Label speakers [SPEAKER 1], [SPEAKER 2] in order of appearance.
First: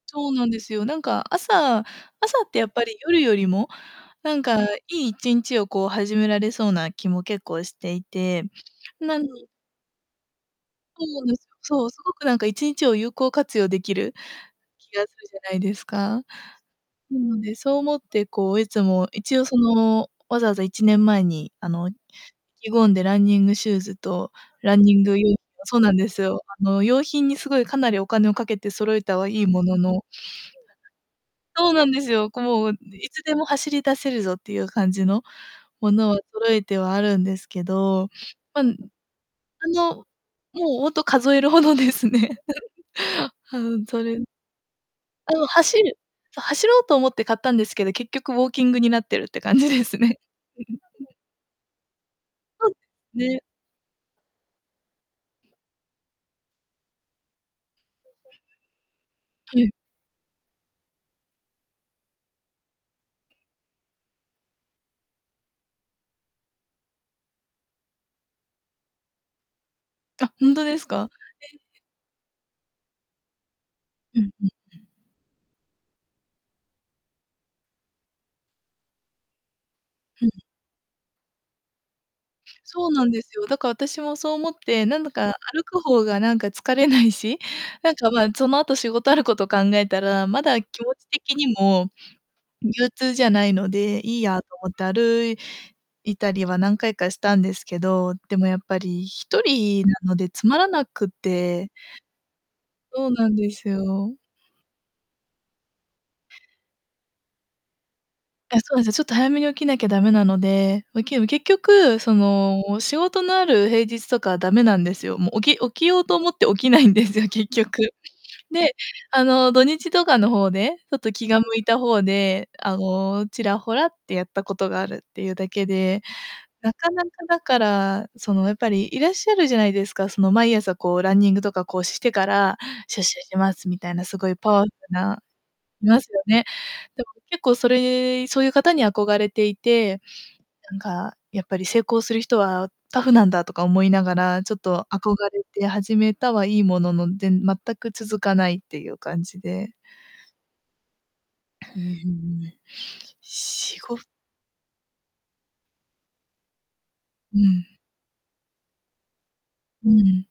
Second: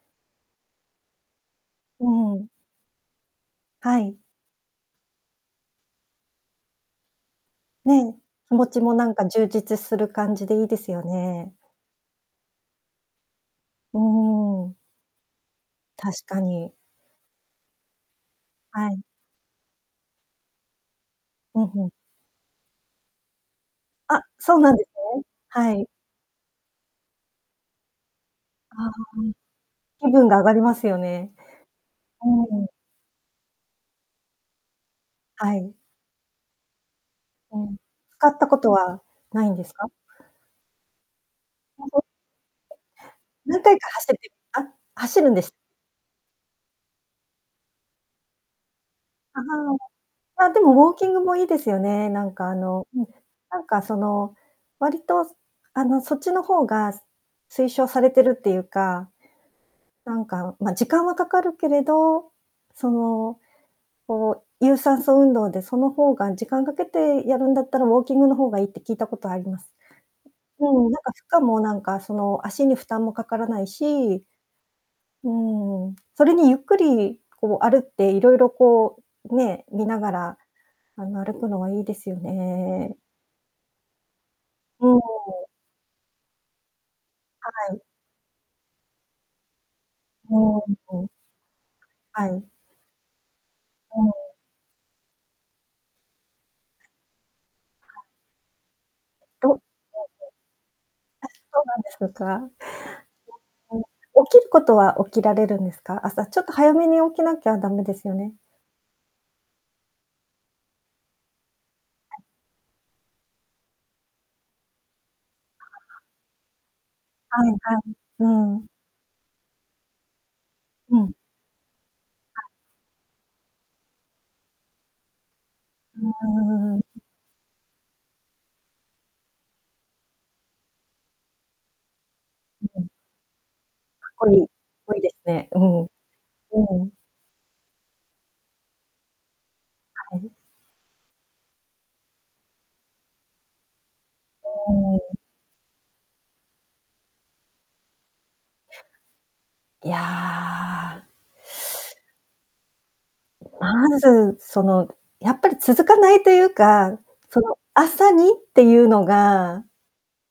[SPEAKER 1] そうなんですよ。なんか朝
[SPEAKER 2] う
[SPEAKER 1] 朝
[SPEAKER 2] ん。
[SPEAKER 1] ってやっぱり夜よりも、
[SPEAKER 2] はい。
[SPEAKER 1] なんか良い1日をこう始められそうな気も結構してい
[SPEAKER 2] ね。
[SPEAKER 1] て。
[SPEAKER 2] 気持ちもなん
[SPEAKER 1] なん
[SPEAKER 2] か充実する感じでいいですよ
[SPEAKER 1] そうなんです。
[SPEAKER 2] ね。
[SPEAKER 1] そう、すごくなんか1日を有効活用でき
[SPEAKER 2] う
[SPEAKER 1] る
[SPEAKER 2] ーん。
[SPEAKER 1] 気がするじゃないですか。
[SPEAKER 2] 確かに。
[SPEAKER 1] なので、そう思って、こう、いつ
[SPEAKER 2] はい。
[SPEAKER 1] も一応、その、わざわざ1年前に、
[SPEAKER 2] う
[SPEAKER 1] あ
[SPEAKER 2] んう
[SPEAKER 1] の、
[SPEAKER 2] ん。
[SPEAKER 1] 意気込んでランニングシューズ
[SPEAKER 2] あ、
[SPEAKER 1] と
[SPEAKER 2] そうな
[SPEAKER 1] ラ
[SPEAKER 2] ん
[SPEAKER 1] ン
[SPEAKER 2] です
[SPEAKER 1] ニング
[SPEAKER 2] ね。
[SPEAKER 1] 用
[SPEAKER 2] は
[SPEAKER 1] そう
[SPEAKER 2] い。
[SPEAKER 1] なんですよ。あの、用品にすごいかなりお金をかけて
[SPEAKER 2] ああ。
[SPEAKER 1] 揃えたはいいものの
[SPEAKER 2] 気分が上がりますよね。
[SPEAKER 1] そうなんですよ。
[SPEAKER 2] う
[SPEAKER 1] こ
[SPEAKER 2] ん。
[SPEAKER 1] う「いつでも走り出せるぞ」っていう感じの
[SPEAKER 2] はい。
[SPEAKER 1] ものを揃えてはあるんです
[SPEAKER 2] う
[SPEAKER 1] け
[SPEAKER 2] ん、
[SPEAKER 1] ど、
[SPEAKER 2] 使ったこ
[SPEAKER 1] まあ
[SPEAKER 2] とは、ないんですか？
[SPEAKER 1] の、もうほんと数えるほどですね。は
[SPEAKER 2] 何
[SPEAKER 1] う
[SPEAKER 2] 回
[SPEAKER 1] ん、
[SPEAKER 2] か
[SPEAKER 1] そ
[SPEAKER 2] 走っ
[SPEAKER 1] れ。
[SPEAKER 2] てあ、走る
[SPEAKER 1] あ
[SPEAKER 2] んで
[SPEAKER 1] の、
[SPEAKER 2] す。
[SPEAKER 1] 走る走ろうと思って買ったんですけど、結局ウォーキングになってるっ
[SPEAKER 2] あ
[SPEAKER 1] て感じですね。
[SPEAKER 2] あ。あ、でもウォーキングもいいですよね、なんかあ
[SPEAKER 1] そ
[SPEAKER 2] の、うん、
[SPEAKER 1] ね。
[SPEAKER 2] なんかその、割とすあの、そっちの方がす推奨されてるっていうか。
[SPEAKER 1] はい。
[SPEAKER 2] なんか、ま、時間はかかるけれど、その、こう有酸素運動でその方が時間かけてやるんだったらウォーキングの方がいいって聞いたことあります。
[SPEAKER 1] あ、ほんと
[SPEAKER 2] う
[SPEAKER 1] です
[SPEAKER 2] ん、なん
[SPEAKER 1] か？
[SPEAKER 2] か負荷
[SPEAKER 1] へえ。
[SPEAKER 2] も、なんかその、足に負担もかからない
[SPEAKER 1] うん
[SPEAKER 2] し、
[SPEAKER 1] うんうん。
[SPEAKER 2] うん、それにゆっくりこう、あるっていろいろこう、ね、見なが
[SPEAKER 1] うん。
[SPEAKER 2] ら、あの、歩くのはいいですよ
[SPEAKER 1] そう
[SPEAKER 2] ね。
[SPEAKER 1] なんですよ。だから私もそう思って、
[SPEAKER 2] う
[SPEAKER 1] な
[SPEAKER 2] ん。
[SPEAKER 1] んだか歩く方がなんか疲れないし？
[SPEAKER 2] はい。
[SPEAKER 1] なんか、ま、その後仕事あること考えたら、
[SPEAKER 2] う
[SPEAKER 1] ま
[SPEAKER 2] ー
[SPEAKER 1] だ
[SPEAKER 2] ん、
[SPEAKER 1] 気持
[SPEAKER 2] う
[SPEAKER 1] ち
[SPEAKER 2] ん。
[SPEAKER 1] 的にも
[SPEAKER 2] はい。
[SPEAKER 1] 憂鬱じゃないの
[SPEAKER 2] う
[SPEAKER 1] で、
[SPEAKER 2] ん。
[SPEAKER 1] いいやと思って歩いたりは何回かしたんですけど、でもやっぱりひと
[SPEAKER 2] と。あ、
[SPEAKER 1] りなのでつまらなく
[SPEAKER 2] そう
[SPEAKER 1] て。
[SPEAKER 2] なんですか。
[SPEAKER 1] そうなんです
[SPEAKER 2] うん。
[SPEAKER 1] よ。
[SPEAKER 2] 起きることは起きられるんですか、朝ちょっと早めに起きなきゃダメですよね。
[SPEAKER 1] あ、そうです、ちょっと早めに起きなきゃダメなので、ま、けど、結局その仕事のある平日とかダメなんですよ。もう起き起きようと思って起きないんですよ、
[SPEAKER 2] は
[SPEAKER 1] 結
[SPEAKER 2] いは
[SPEAKER 1] 局。
[SPEAKER 2] い、うん。
[SPEAKER 1] で、あの土日とかの方で、ち
[SPEAKER 2] う
[SPEAKER 1] ょっと
[SPEAKER 2] ん。
[SPEAKER 1] 気が向いた方で、あの、ちらほらってやったことがあるっていうだけ
[SPEAKER 2] う
[SPEAKER 1] で、な
[SPEAKER 2] ー
[SPEAKER 1] か
[SPEAKER 2] ん。
[SPEAKER 1] なかだから、その、やっぱりいらっしゃるじゃないですか。その、毎朝、こう、ランニングとかこうしてから
[SPEAKER 2] うん。
[SPEAKER 1] 出社します、みたいな
[SPEAKER 2] かっ
[SPEAKER 1] す
[SPEAKER 2] こ
[SPEAKER 1] ごい
[SPEAKER 2] いい、
[SPEAKER 1] パワフル
[SPEAKER 2] こいいです
[SPEAKER 1] な
[SPEAKER 2] ね。うん、
[SPEAKER 1] いますよね。
[SPEAKER 2] うん。
[SPEAKER 1] でも結構それそういう方に憧れていて、
[SPEAKER 2] はい。
[SPEAKER 1] なんかやっぱり成功する人はタフなんだとか思いながら、ちょっと
[SPEAKER 2] うーん。
[SPEAKER 1] 憧れて始めたはいいものの、でん全く続かないっていう感じで。
[SPEAKER 2] いや。
[SPEAKER 1] うん。しご
[SPEAKER 2] まず、その、やっぱり続かないというか、
[SPEAKER 1] う
[SPEAKER 2] その
[SPEAKER 1] ん。
[SPEAKER 2] 朝にっていうのが
[SPEAKER 1] うん。